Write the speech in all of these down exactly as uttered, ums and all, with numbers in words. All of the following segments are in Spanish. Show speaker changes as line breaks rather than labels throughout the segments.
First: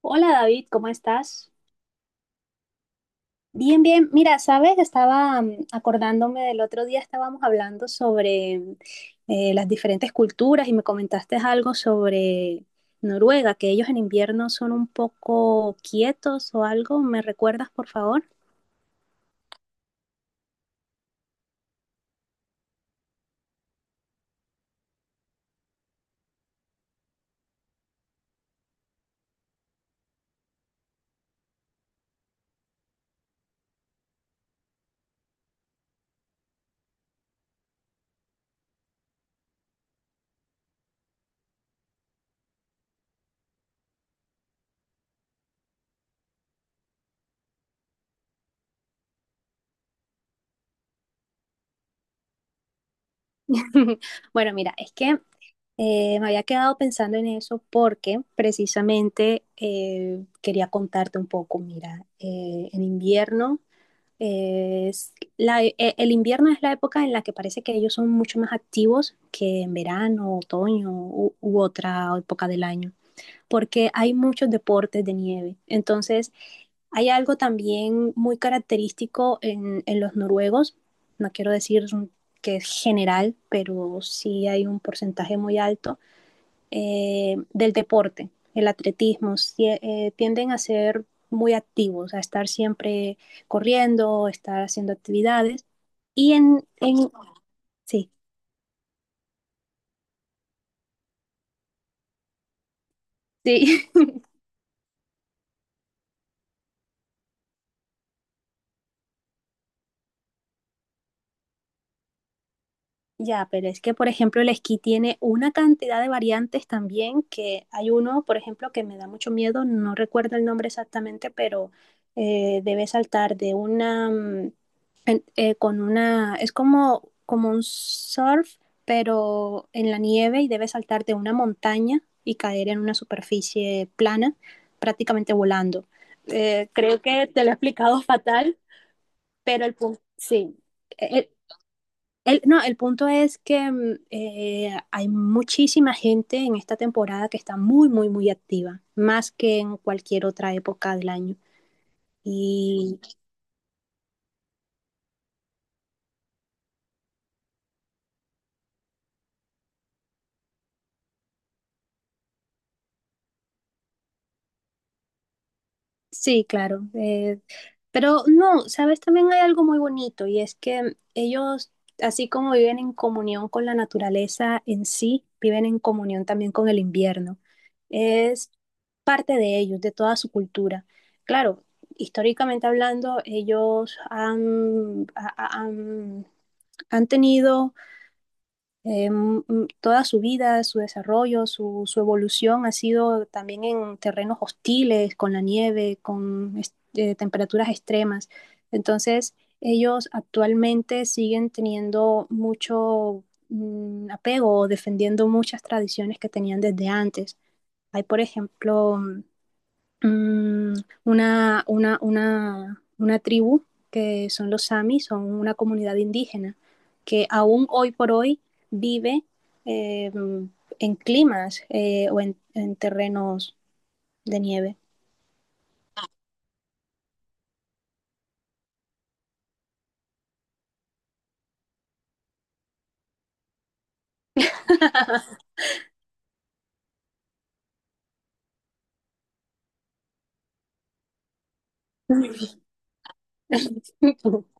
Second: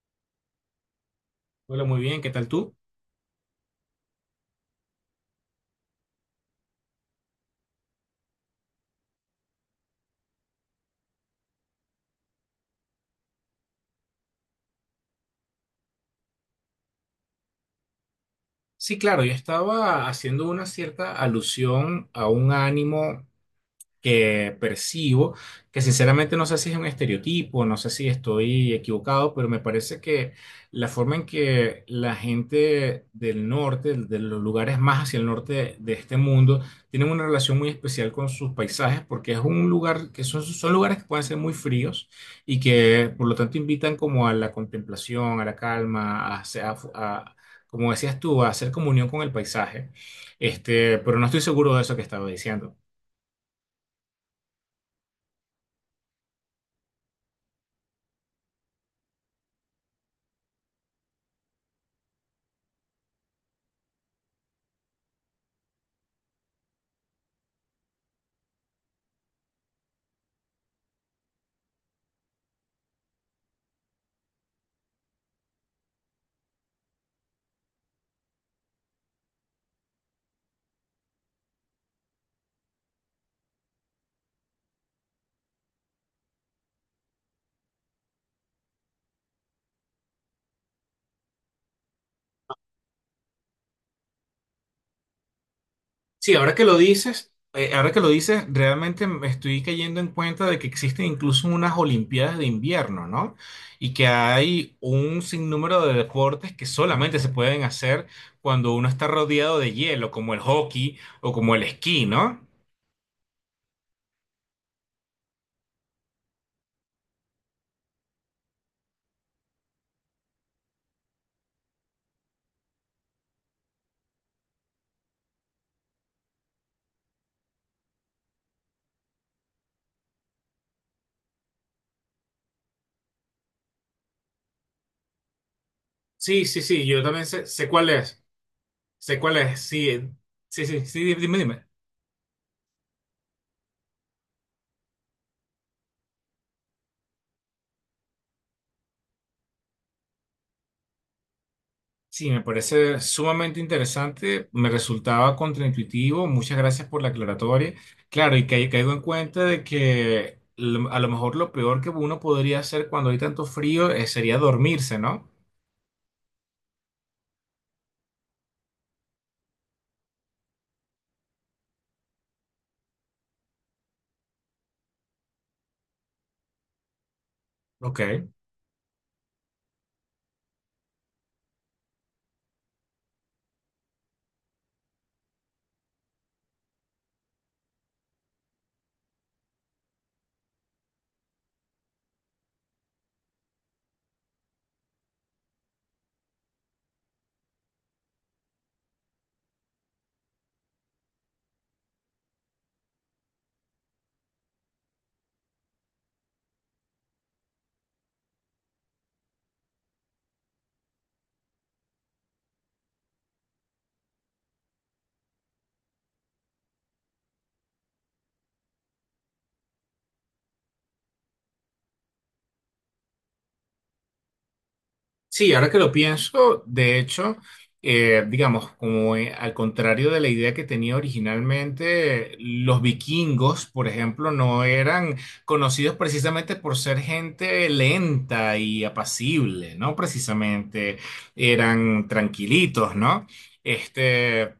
Hola David, ¿cómo estás?
Hola, muy bien, ¿qué tal tú?
Bien, bien. Mira, sabes, estaba mm, acordándome del otro día, estábamos hablando sobre mm, eh, las diferentes culturas y me comentaste algo sobre Noruega, que ellos en invierno son un poco quietos o algo. ¿Me recuerdas, por favor?
Sí, claro, yo estaba haciendo una cierta alusión a un ánimo que percibo, que sinceramente no sé si es un estereotipo, no sé si estoy equivocado, pero me parece que la forma en que la gente del norte, de los lugares más hacia el norte de este mundo, tienen una relación muy especial con sus paisajes, porque es un lugar que son, son lugares que pueden ser muy fríos y que por lo tanto invitan como a la contemplación, a la calma, a, hacer- a- a- como decías tú, a hacer comunión con el paisaje. Este, pero no estoy seguro de eso que estaba diciendo.
Bueno, mira, es que eh, me había quedado pensando en eso porque precisamente eh, quería contarte un poco. Mira, eh, en invierno. Es la, e- e, el invierno es la época en la que parece que ellos son mucho más activos que en verano, otoño u, u otra época del año, porque hay muchos deportes de nieve. Entonces, hay algo también muy característico en, en los noruegos, no quiero decir que es general, pero sí hay un porcentaje muy alto eh, del deporte, el atletismo, si, eh, tienden a ser muy activos, a estar siempre corriendo, estar haciendo actividades. Y
Sí, ahora que
en,
lo
en
dices, eh, ahora que lo
Sí,
dices, realmente me estoy cayendo en cuenta de que existen incluso unas Olimpiadas de invierno, ¿no?
sí.
Y que hay un sinnúmero de deportes que solamente se pueden hacer cuando uno está rodeado de hielo, como el hockey o como el esquí, ¿no?
Ya, pero es que, por ejemplo, el esquí tiene una cantidad de variantes también, que hay uno, por ejemplo, que me da mucho miedo, no recuerdo el nombre exactamente, pero eh, debe saltar de una, mm, en- eh, con una, es como, como un surf, pero en la nieve y debe saltar de una montaña y caer en una superficie plana, prácticamente volando.
Sí, sí,
Eh,
sí,
creo
yo también
que te
sé,
lo he
sé cuál
explicado
es,
fatal,
sé cuál es,
pero el
sí,
punto,
eh,
sí.
sí, sí, sí,
e,
dime, dime.
el, no, el punto es que mm, eh, hay muchísima gente en esta temporada que está muy, muy, muy activa, más que en cualquier otra época del año.
Sí, me parece
Y
sumamente interesante, me resultaba contraintuitivo, muchas gracias por la aclaratoria. Claro, y ca- caigo en cuenta de que lo- a lo mejor lo peor que uno podría hacer cuando hay tanto frío eh, sería dormirse, ¿no?
Sí, claro. Eh, pero no, sabes, también hay algo muy bonito y es que ellos, así como viven en comunión con la naturaleza en sí, viven en comunión también con el invierno.
Ok.
Es parte de ellos, de toda su cultura. Claro, históricamente hablando, ellos han, ha- ha- han han tenido eh, m- m- toda su vida, su desarrollo, su, su evolución ha sido también en terrenos hostiles, con la nieve, con es- eh, temperaturas extremas. Entonces, ellos actualmente siguen teniendo mucho mm, apego o defendiendo muchas tradiciones que tenían desde antes. Hay, por ejemplo, mm, una, una, una, una tribu que son los Sami, son una comunidad indígena que aún hoy por hoy vive eh, en climas eh, o en, en terrenos de nieve.
Sí, ahora que lo pienso, de hecho, eh, digamos, como eh, al contrario de la idea que tenía originalmente, los vikingos, por ejemplo, no eran conocidos precisamente por ser gente lenta y apacible, ¿no? Precisamente eran tranquilitos, ¿no? Este.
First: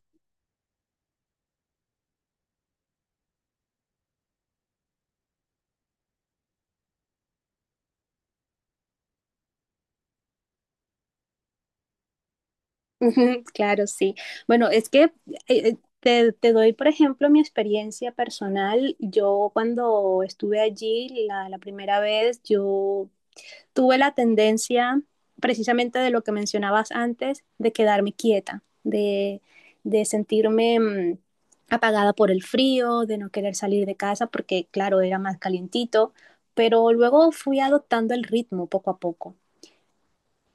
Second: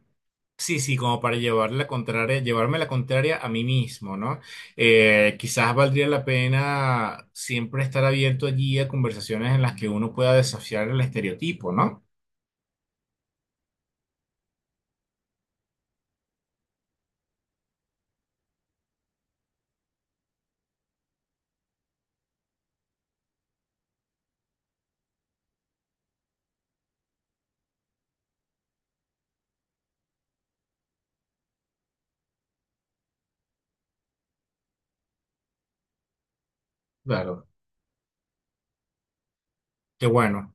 Sí, sí, como para llevar la contraria, llevarme la contraria a mí mismo, ¿no? Eh, quizás valdría la pena siempre estar abierto allí a conversaciones en las que uno pueda desafiar el estereotipo, ¿no?
Claro, sí. Bueno, es que eh, eh, te, te doy, por ejemplo, mi experiencia personal. Yo cuando estuve allí la, la primera vez, yo tuve la tendencia, precisamente de lo que mencionabas antes, de quedarme quieta, de, de sentirme mmm, apagada por el frío, de no querer salir de casa porque, claro, era más calientito, pero luego
Claro,
fui adoptando el ritmo poco a poco.
qué bueno.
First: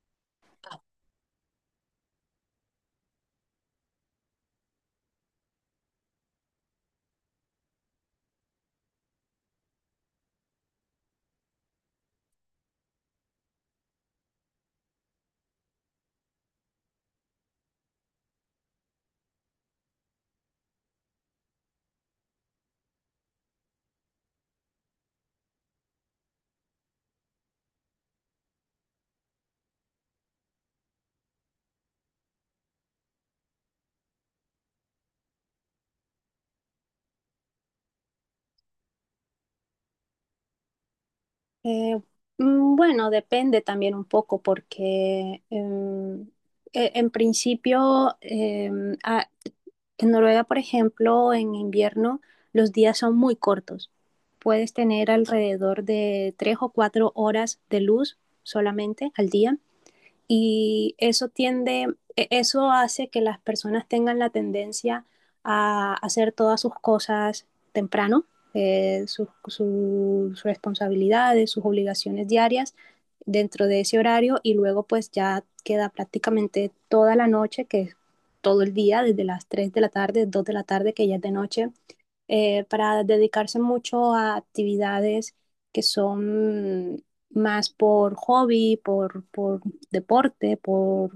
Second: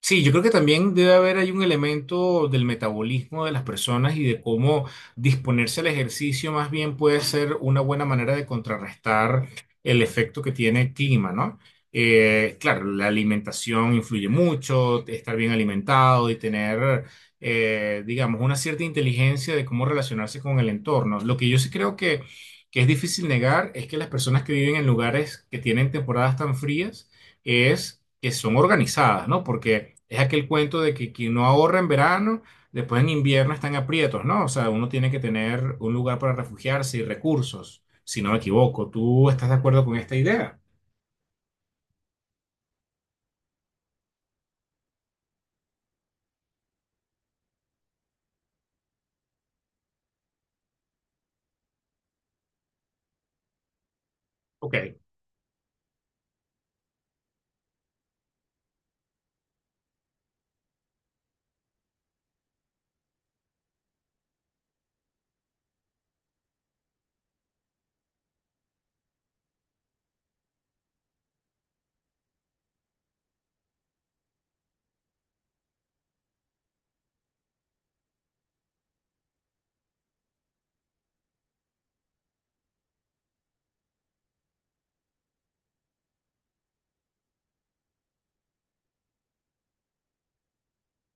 Sí, yo creo que también debe haber ahí un elemento del metabolismo de las personas y de cómo disponerse al ejercicio más bien puede ser una buena manera de contrarrestar el efecto que tiene el clima, ¿no? Eh, claro, la alimentación influye mucho, estar bien alimentado y tener, eh, digamos, una cierta inteligencia de cómo relacionarse con el entorno. Lo que yo sí creo que, que es difícil negar es que las personas que viven en lugares que tienen temporadas tan frías, es que son organizadas, ¿no? Porque es aquel cuento de que quien no ahorra en verano, después en invierno están aprietos, ¿no? O sea, uno tiene que tener un lugar para refugiarse y recursos, si no me equivoco. ¿Tú estás de acuerdo con esta idea?
Eh, mm, bueno, depende también un poco porque em, e- en principio em, a- en Noruega, por ejemplo, en invierno los días son muy cortos. Puedes
Ok.
tener alrededor de tres o cuatro horas de luz solamente al día y eso tiende, e- eso hace que las personas tengan la tendencia a hacer todas sus cosas temprano, eh, sus, sus responsabilidades, sus obligaciones diarias dentro de ese horario y luego pues ya queda prácticamente toda la noche, que es todo el día, desde las tres de la tarde, dos de la tarde, que ya es de noche, eh, para dedicarse mucho a actividades que son más por hobby, por, por deporte, por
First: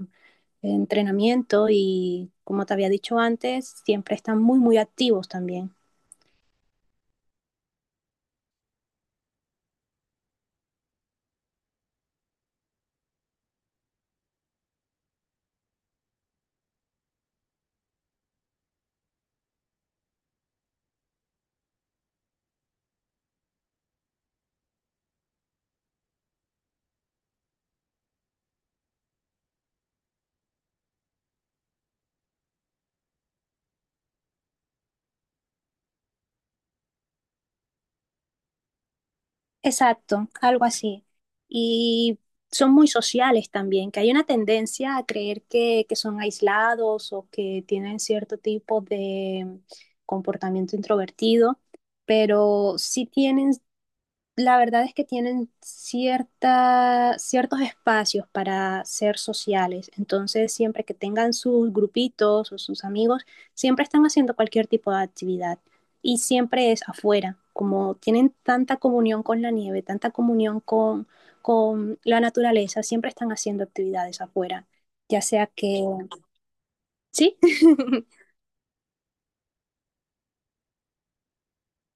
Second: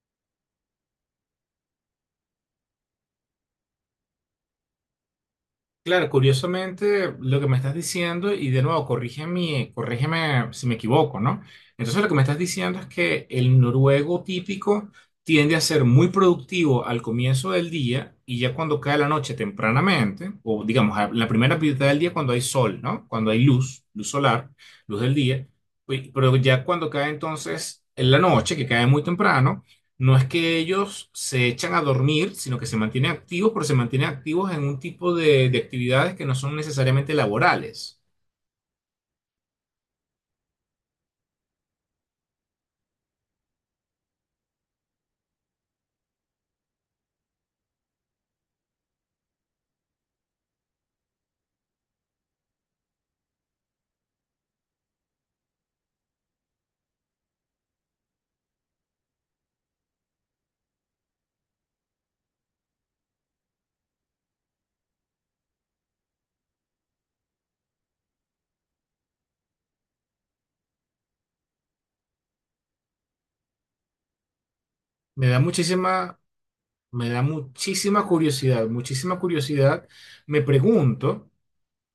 entrenamiento y, como te había dicho antes, siempre están muy, muy activos también.
Claro, curiosamente lo que me estás diciendo, y de nuevo, corrígeme, corrígeme si me equivoco, ¿no? Entonces lo que me estás diciendo es que el noruego típico tiende a ser muy productivo al comienzo del día y ya cuando cae la noche tempranamente, o digamos, a la primera mitad del día cuando hay sol, ¿no? Cuando hay luz, luz solar, luz del día, pues, pero ya cuando cae entonces en la noche, que cae muy temprano. No es que ellos se echan a dormir, sino que se mantienen activos, pero se mantienen activos en un tipo de, de actividades que no son necesariamente laborales.
Exacto, algo así. Y son muy sociales también, que hay una tendencia a creer que, que son aislados o que tienen cierto tipo de comportamiento introvertido, pero sí tienen la verdad es que tienen cierta, ciertos espacios para ser sociales, entonces siempre que tengan sus grupitos o sus amigos, siempre están haciendo cualquier tipo de actividad y siempre es afuera, como tienen tanta comunión con la nieve, tanta comunión con, con la naturaleza, siempre están haciendo actividades afuera, ya
Me da
sea que,
muchísima, me da
sí.
muchísima curiosidad, muchísima curiosidad. Me pregunto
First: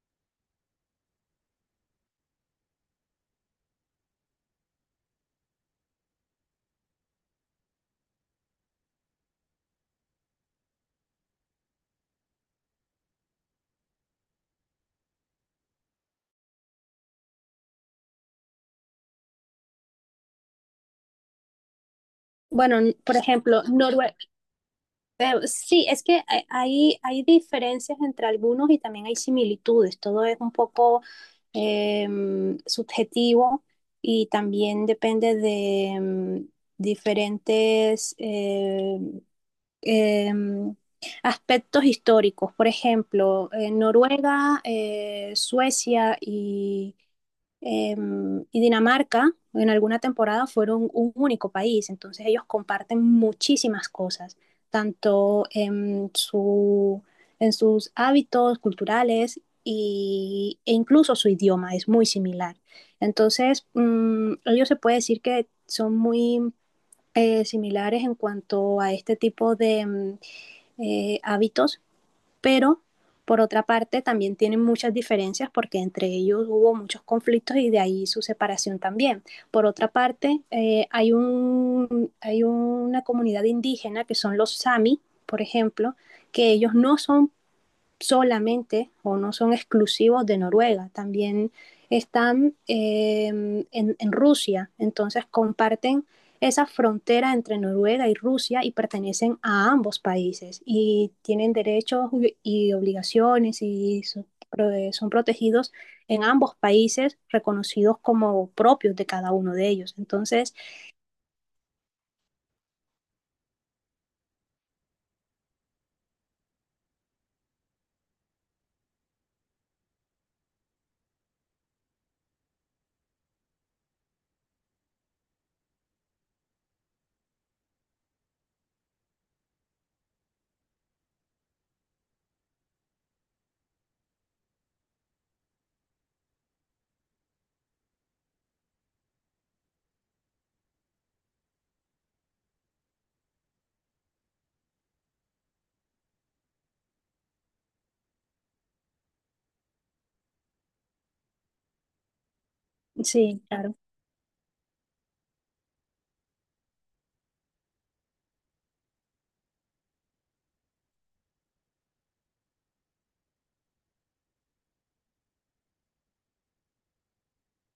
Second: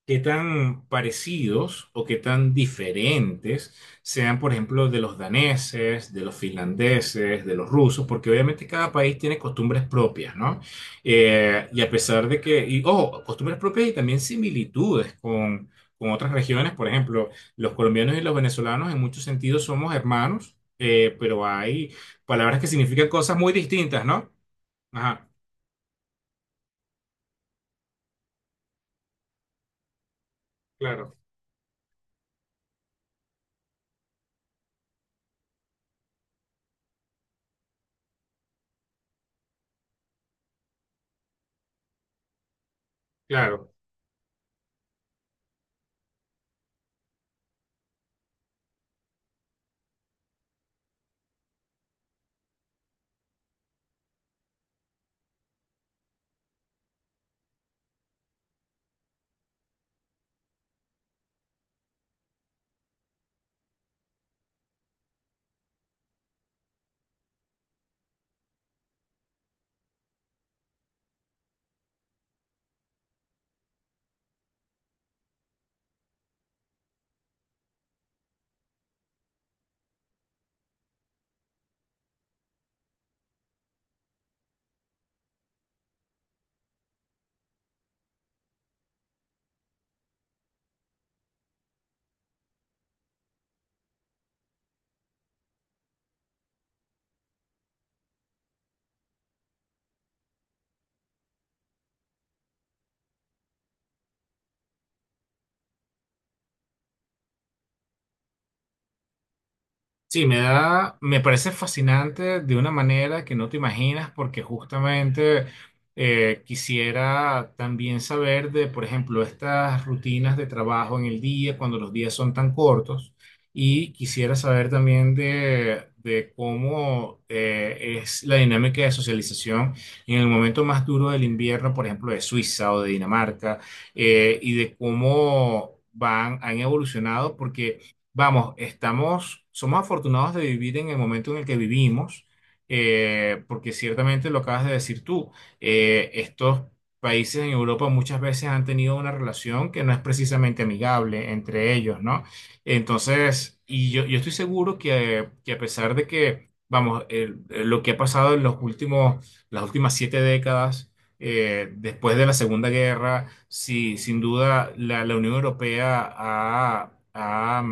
qué tan parecidos o qué tan diferentes sean, por ejemplo, de los daneses, de los finlandeses, de los rusos, porque obviamente cada país tiene costumbres propias, ¿no? Eh, y a pesar de que, y, ojo, costumbres propias y también similitudes con, con otras regiones, por ejemplo, los colombianos y los venezolanos en muchos sentidos somos hermanos, eh, pero hay palabras que
Bueno, n-
significan
por
cosas muy
ejemplo,
distintas,
Norue-
¿no? Ajá,
Pero sí, es que hay, hay hay diferencias entre algunos y también hay similitudes. Todo es un poco
claro,
em, subjetivo y también depende de em, diferentes em, em, aspectos históricos. Por ejemplo,
claro.
en Noruega, eh, Suecia y eh, y Dinamarca en alguna temporada fueron un único país, entonces ellos comparten muchísimas cosas, tanto en, su, en sus hábitos culturales y, e incluso su idioma es muy similar. Entonces, mmm, ellos se puede decir que son muy eh, similares en cuanto a este tipo de mm, eh, hábitos, pero por otra parte también tienen muchas diferencias porque entre ellos hubo muchos conflictos y de ahí su separación también. Por otra parte, eh, hay, un, hay una comunidad indígena que son los Sami, por ejemplo, que ellos no son solamente o no son exclusivos de Noruega, también están eh, en, en, Rusia, entonces comparten esa frontera entre Noruega y Rusia y pertenecen a ambos países y tienen derechos y obligaciones y son, son protegidos en ambos países, reconocidos como propios de cada uno de ellos.
Sí, me
Entonces,
da, me parece fascinante de una manera que no te imaginas, porque justamente eh, quisiera también saber de, por ejemplo, estas rutinas de trabajo en el día, cuando los días son tan cortos, y quisiera saber también de, de cómo eh, es la dinámica de socialización en el momento más duro del invierno, por ejemplo, de Suiza o de Dinamarca, eh, y de cómo van, han evolucionado, porque vamos, estamos, somos afortunados de vivir en el momento en el que vivimos, eh, porque ciertamente lo acabas de decir tú, eh, estos países en Europa muchas veces han tenido una relación que no es precisamente amigable entre ellos, ¿no?
sí,
Entonces,
claro.
y yo, yo estoy seguro que, que a pesar de que, vamos, el- lo que ha pasado en los últimos, las últimas siete décadas, eh, después de la Segunda Guerra, sí, sin duda la, la Unión Europea ha... ha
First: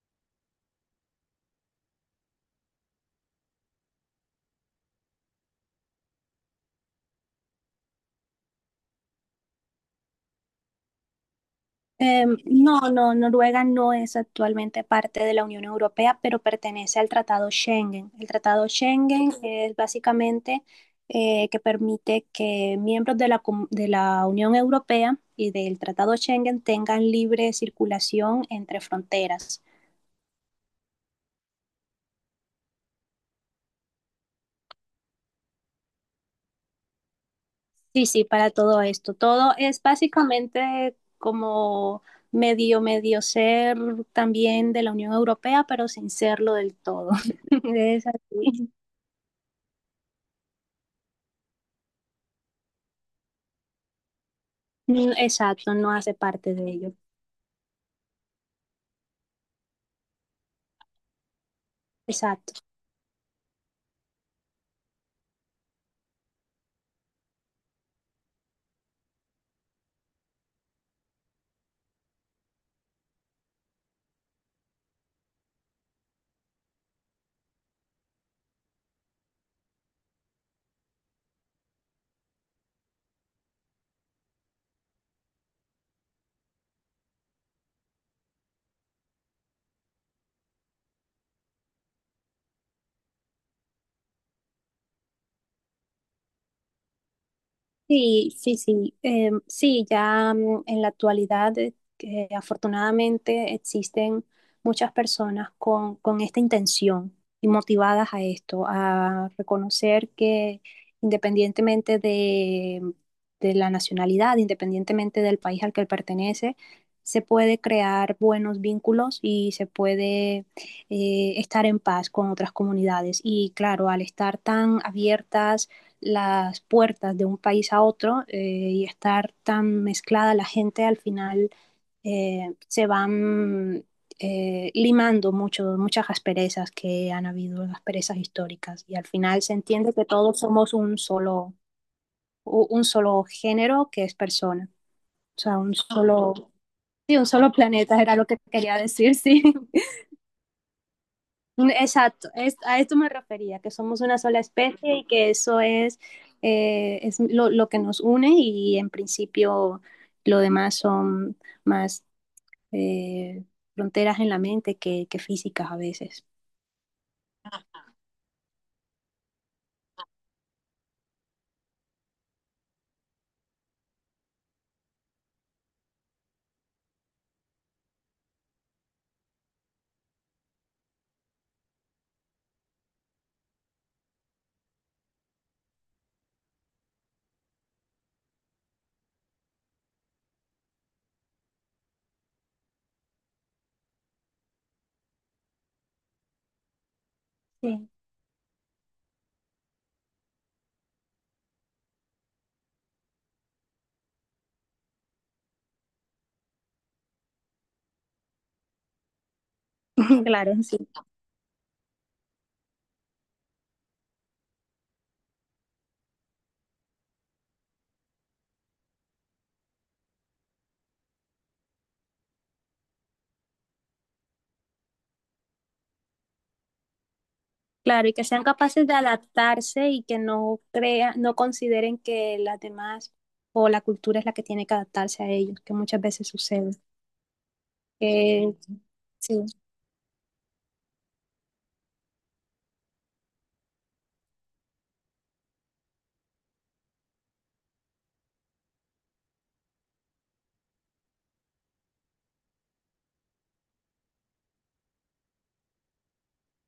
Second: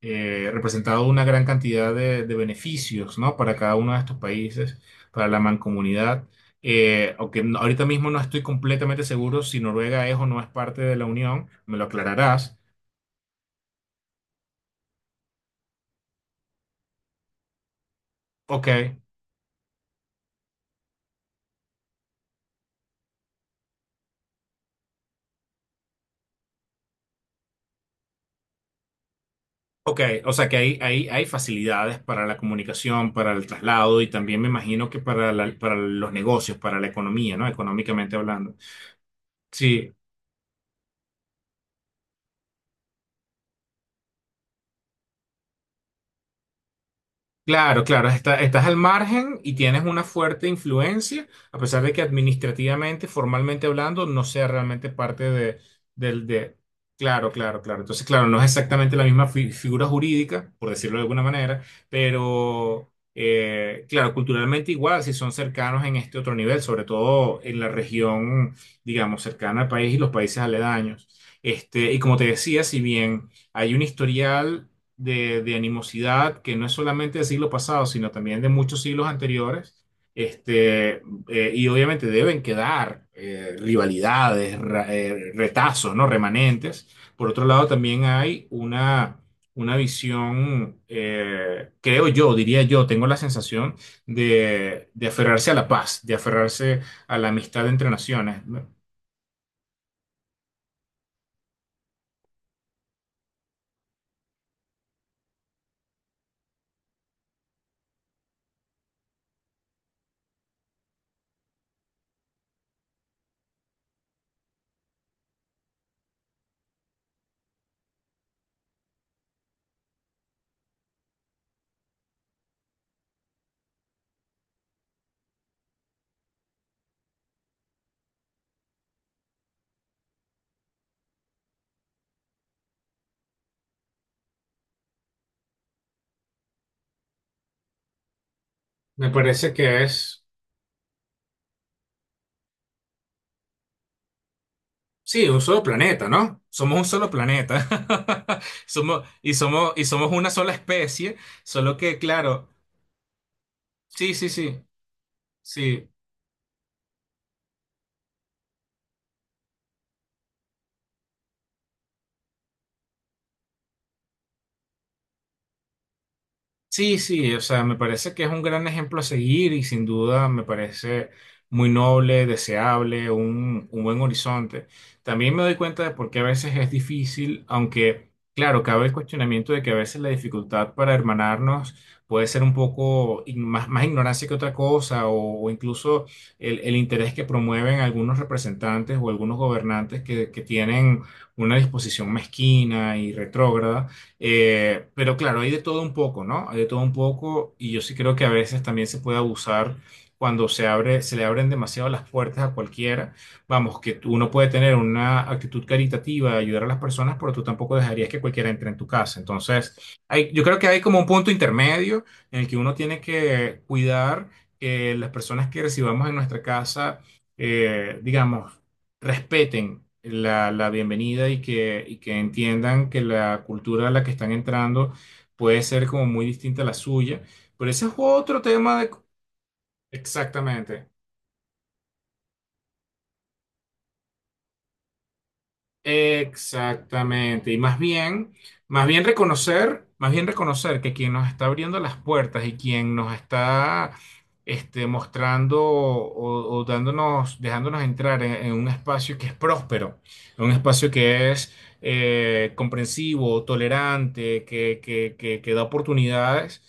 eh, representado una gran cantidad de, de beneficios, ¿no? Para cada uno de estos países, para la mancomunidad. Eh, aunque no- ahorita mismo no estoy completamente seguro si Noruega es o no es parte de la Unión, me lo
Em,
aclararás.
no, no, Noruega no es actualmente parte de la Unión Europea, pero pertenece al Tratado Schengen. El Tratado
Ok,
Schengen es básicamente eh, que permite que miembros de la, com- de la Unión Europea y del Tratado Schengen tengan libre circulación entre fronteras.
ok, o sea que hay, hay, hay facilidades para la comunicación, para el traslado y también me imagino que para, la- para los negocios, para la economía, ¿no?
Sí,
Económicamente
sí, para
hablando.
todo esto. Todo es
Sí.
básicamente como medio, medio ser también de la Unión Europea, pero sin serlo del todo.
Claro,
Es
claro, está- estás
así.
al margen y tienes una fuerte influencia, a pesar de que administrativamente, formalmente hablando, no sea realmente
Mm,
parte de,
exacto, no hace
del
parte
de...
de ello.
Claro, claro, claro. Entonces, claro, no es exactamente la misma fi- figura jurídica, por decirlo de alguna manera,
Exacto.
pero, eh, claro, culturalmente igual, si son cercanos en este otro nivel, sobre todo en la región, digamos, cercana al país y los países aledaños. Este, y como te decía, si bien hay un historial de, de animosidad que no es solamente del siglo pasado, sino también de muchos siglos anteriores. Este, eh, y obviamente deben quedar eh, rivalidades, ra- eh, retazos, ¿no? Remanentes. Por otro lado, también hay una, una visión, eh, creo yo, diría yo, tengo la sensación de, de aferrarse a la paz, de aferrarse a la amistad entre
Sí,
naciones.
sí,
Me
sí. Em, sí, ya, mm, en la actualidad, eh, que afortunadamente existen muchas personas con, con esta intención y motivadas a esto, a reconocer que independientemente de, mm, de la nacionalidad, independientemente del país al que pertenece, se puede crear buenos vínculos y se puede eh, estar en paz con otras comunidades. Y claro, al estar tan abiertas las puertas de un país a otro, eh, y estar tan mezclada la gente, al final eh, se van eh, limando mucho, muchas asperezas que han habido, asperezas históricas, y al
me
final
parece
se
que
entiende que
es
todos somos un solo, u- un solo género que es persona,
sí, un
o sea,
solo
un
planeta, ¿no?
solo,
Somos un solo
sí, un solo
planeta.
planeta, era lo que quería
Somos,
decir.
y
Sí,
somos, y somos una sola especie,
mm,
solo que,
exacto,
claro,
es- a esto me refería, que somos
sí,
una
sí,
sola
sí,
especie y que eso
sí.
es, eh, es lo, lo que nos une y en principio lo demás son más eh, fronteras en la mente que, que físicas a veces.
Sí, sí, o sea, me parece que es un gran ejemplo a seguir y sin duda me parece muy noble, deseable, un, un buen horizonte. También me doy cuenta de por qué a veces es difícil, aunque claro, cabe el cuestionamiento de que a veces la dificultad para hermanarnos puede ser un poco ign- más, más ignorancia que otra cosa o, o incluso el, el interés que promueven algunos representantes o algunos gobernantes que, que tienen una disposición mezquina y retrógrada eh, pero claro, hay de todo un poco, ¿no? Hay de todo un poco y yo
Sí.
sí creo que a veces también se puede abusar cuando se abre, se le abren demasiado las puertas a cualquiera. Vamos, que tú- uno puede tener una actitud caritativa, ayudar a las personas, pero tú tampoco dejarías que cualquiera entre en tu casa. Entonces, hay, yo
Claro,
creo que
sí.
hay como un punto intermedio en el que uno tiene que cuidar que las personas que recibamos en nuestra casa, eh, digamos, respeten la, la bienvenida y que, y que entiendan que la cultura a la que están entrando puede ser como muy distinta a la suya. Pero ese es
Claro, y que
otro
sean
tema
capaces
de...
de adaptarse y que no
Exactamente.
crea, no consideren que las demás o la cultura es la que tiene que adaptarse a ellos, que muchas veces sucede.
Exactamente. Y más bien,
Eh,
más bien
sí,
reconocer, más bien reconocer que quien nos está abriendo las puertas y quien nos está este, mostrando o, o dándonos, dejándonos entrar en, en un espacio que es próspero, en un espacio que es eh, comprensivo, tolerante, que, que, que, que da oportunidades.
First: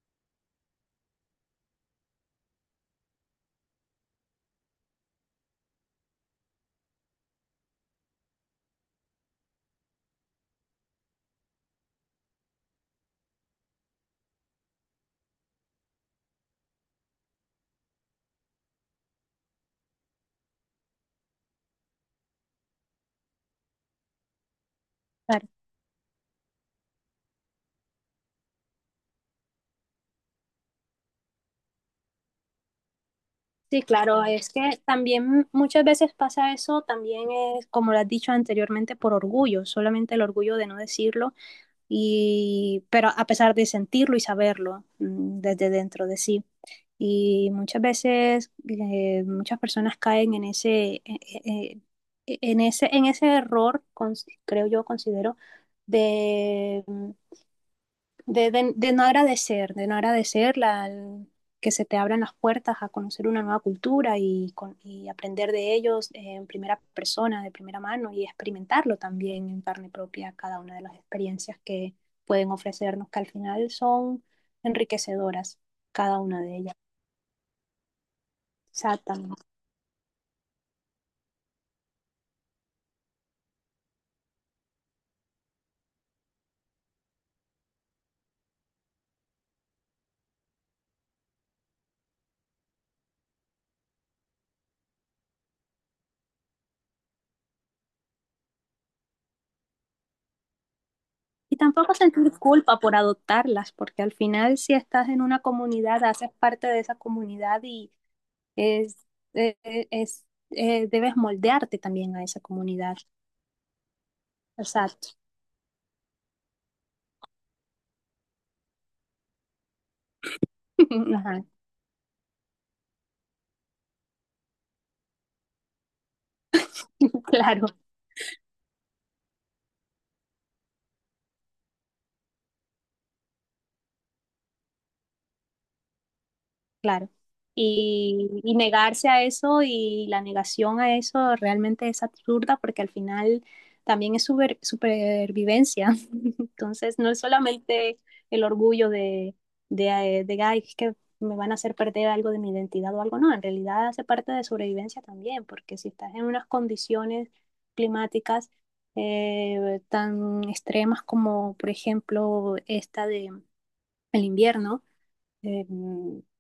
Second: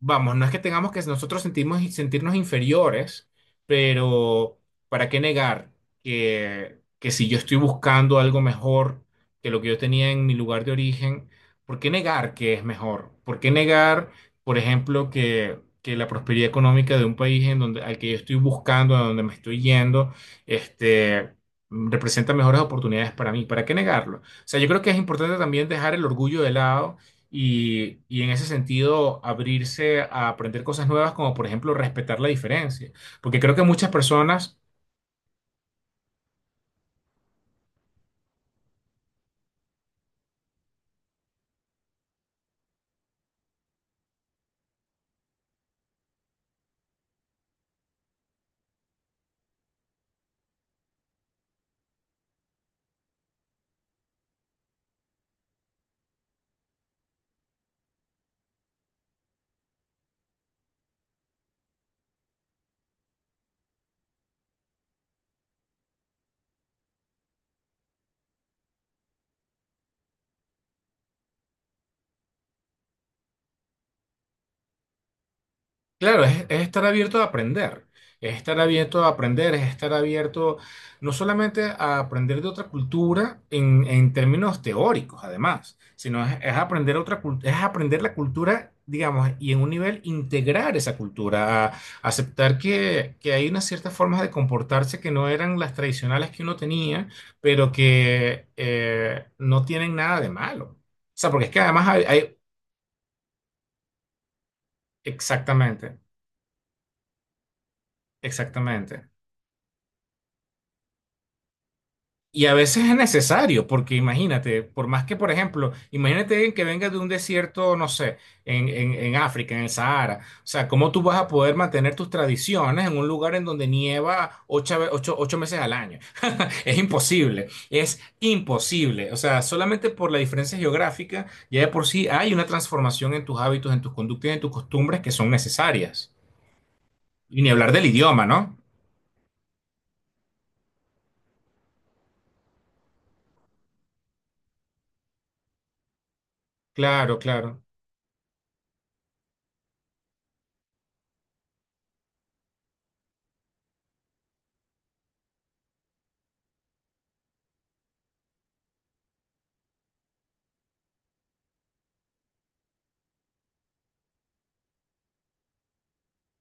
Vamos, no es que tengamos que nosotros sentimos, sentirnos inferiores, pero ¿para qué negar que, que si yo estoy buscando algo mejor que lo que yo tenía en mi lugar de origen, ¿por qué negar que es mejor? ¿Por qué negar, por ejemplo, que, que la prosperidad económica de un país en donde, al que yo estoy buscando, a donde me estoy yendo, este, representa mejores oportunidades para mí? ¿Para qué negarlo? O sea, yo creo que es importante
claro.
también dejar el orgullo de lado y, y en ese sentido abrirse a aprender cosas nuevas, como por ejemplo respetar la diferencia. Porque creo que
Sí,
muchas
claro, es
personas
que también muchas veces pasa eso, también es, como lo has dicho anteriormente, por orgullo, solamente el orgullo de no decirlo, y, pero a pesar de sentirlo y saberlo, mm, desde dentro de sí. Y muchas veces eh, muchas personas caen en ese, eh, eh, en ese, en ese error, cons- creo yo, considero, de mm, de, de- de no agradecer, de no agradecer la, el- que se te abran las puertas a conocer una nueva cultura y, con- y aprender de ellos en primera persona, de primera mano y experimentarlo también en carne propia cada una de las experiencias que pueden ofrecernos, que al final son enriquecedoras, cada
claro,
una
es,
de
es
ellas.
estar abierto a aprender, es estar abierto a
Exactamente.
aprender, es estar abierto no solamente a aprender de otra cultura en, en términos teóricos, además, sino es, es aprender otra, cul- es aprender la cultura, digamos, y en un nivel integrar esa cultura, a aceptar que, que hay unas ciertas formas de comportarse que no eran las tradicionales que uno tenía, pero que eh, no tienen nada de malo. O sea, porque es
Y
que además
tampoco
hay,
sentir
hay-
culpa por adoptarlas, porque al final si estás en una
exactamente,
comunidad, haces parte de esa comunidad y Es,
exactamente.
eh, eh, es, eh, debes moldearte también a esa
Y a veces es
comunidad.
necesario, porque imagínate, por más
Exacto.
que, por ejemplo, imagínate alguien que venga de un desierto, no sé, en, en- en África, en el Sahara. O sea, ¿cómo tú vas a
Ajá.
poder mantener tus tradiciones en un lugar en donde nieva ocho, ve- ocho- ocho meses al año? Es imposible,
Claro.
es imposible. O sea, solamente por la diferencia geográfica, ya de por sí hay una transformación en tus hábitos, en tus conductas y en tus costumbres que son necesarias.
Claro.
Y ni hablar del idioma,
Y, y
¿no?
negarse a eso y la negación a eso realmente es absurda porque al final también es super- supervivencia. Entonces, no
Claro,
es
claro.
solamente el orgullo de, de, eh, de, "Ay, es que me van a hacer perder algo de mi identidad o algo". No, en realidad hace parte de sobrevivencia también, porque si estás en unas condiciones climáticas eh, tan extremas como, por ejemplo, esta de el invierno, eh,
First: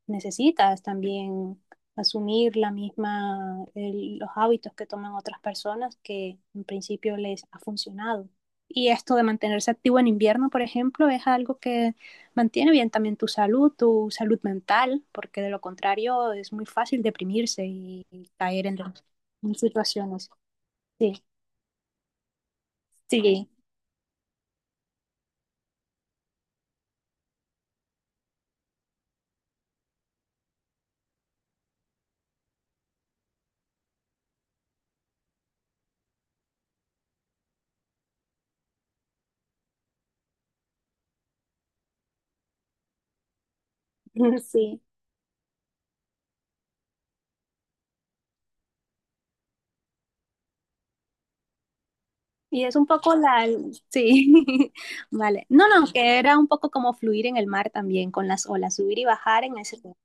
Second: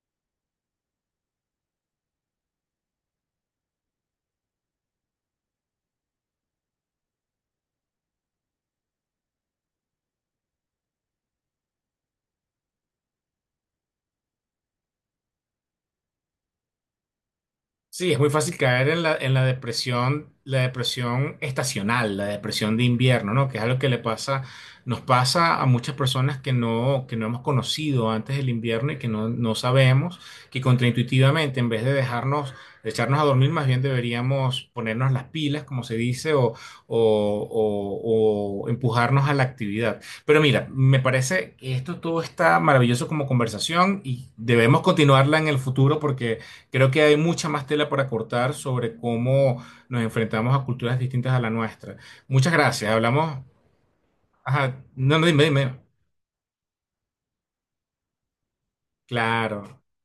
necesitas también asumir la misma, el- los hábitos que toman otras personas que en principio les ha funcionado. Y esto de mantenerse activo en invierno, por ejemplo, es algo que mantiene bien también tu salud, tu salud mental, porque de lo contrario es muy fácil deprimirse y,
Sí, es
y
muy fácil
caer en,
caer en la, en la
en situaciones.
depresión, la
Sí,
depresión estacional, la depresión de invierno,
sí.
¿no? Que es algo que le pasa, nos pasa a muchas personas que no, que no hemos conocido antes del invierno y que no, no sabemos, que contraintuitivamente, en vez de dejarnos, de echarnos a dormir, más bien deberíamos ponernos las pilas, como se dice, o, o, o- o empujarnos a la actividad. Pero mira, me parece que esto todo está maravilloso como conversación y
Sí.
debemos continuarla en el futuro porque creo que hay mucha más tela para cortar sobre cómo nos enfrentamos a culturas distintas a la nuestra. Muchas
Y es un
gracias.
poco
Hablamos.
la, sí.
Ajá. No, no,
Vale.
dime,
No,
dime.
no, que era un poco como fluir en el mar también con las olas, subir y bajar en ese
Claro,
tiempo.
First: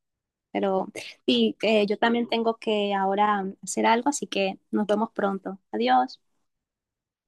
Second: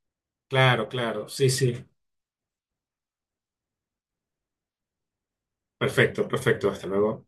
Pero
claro, claro. Sí,
sí, eh,
sí.
yo también tengo que ahora hacer algo, así que nos vemos pronto. Adiós.
Perfecto, perfecto. Hasta luego.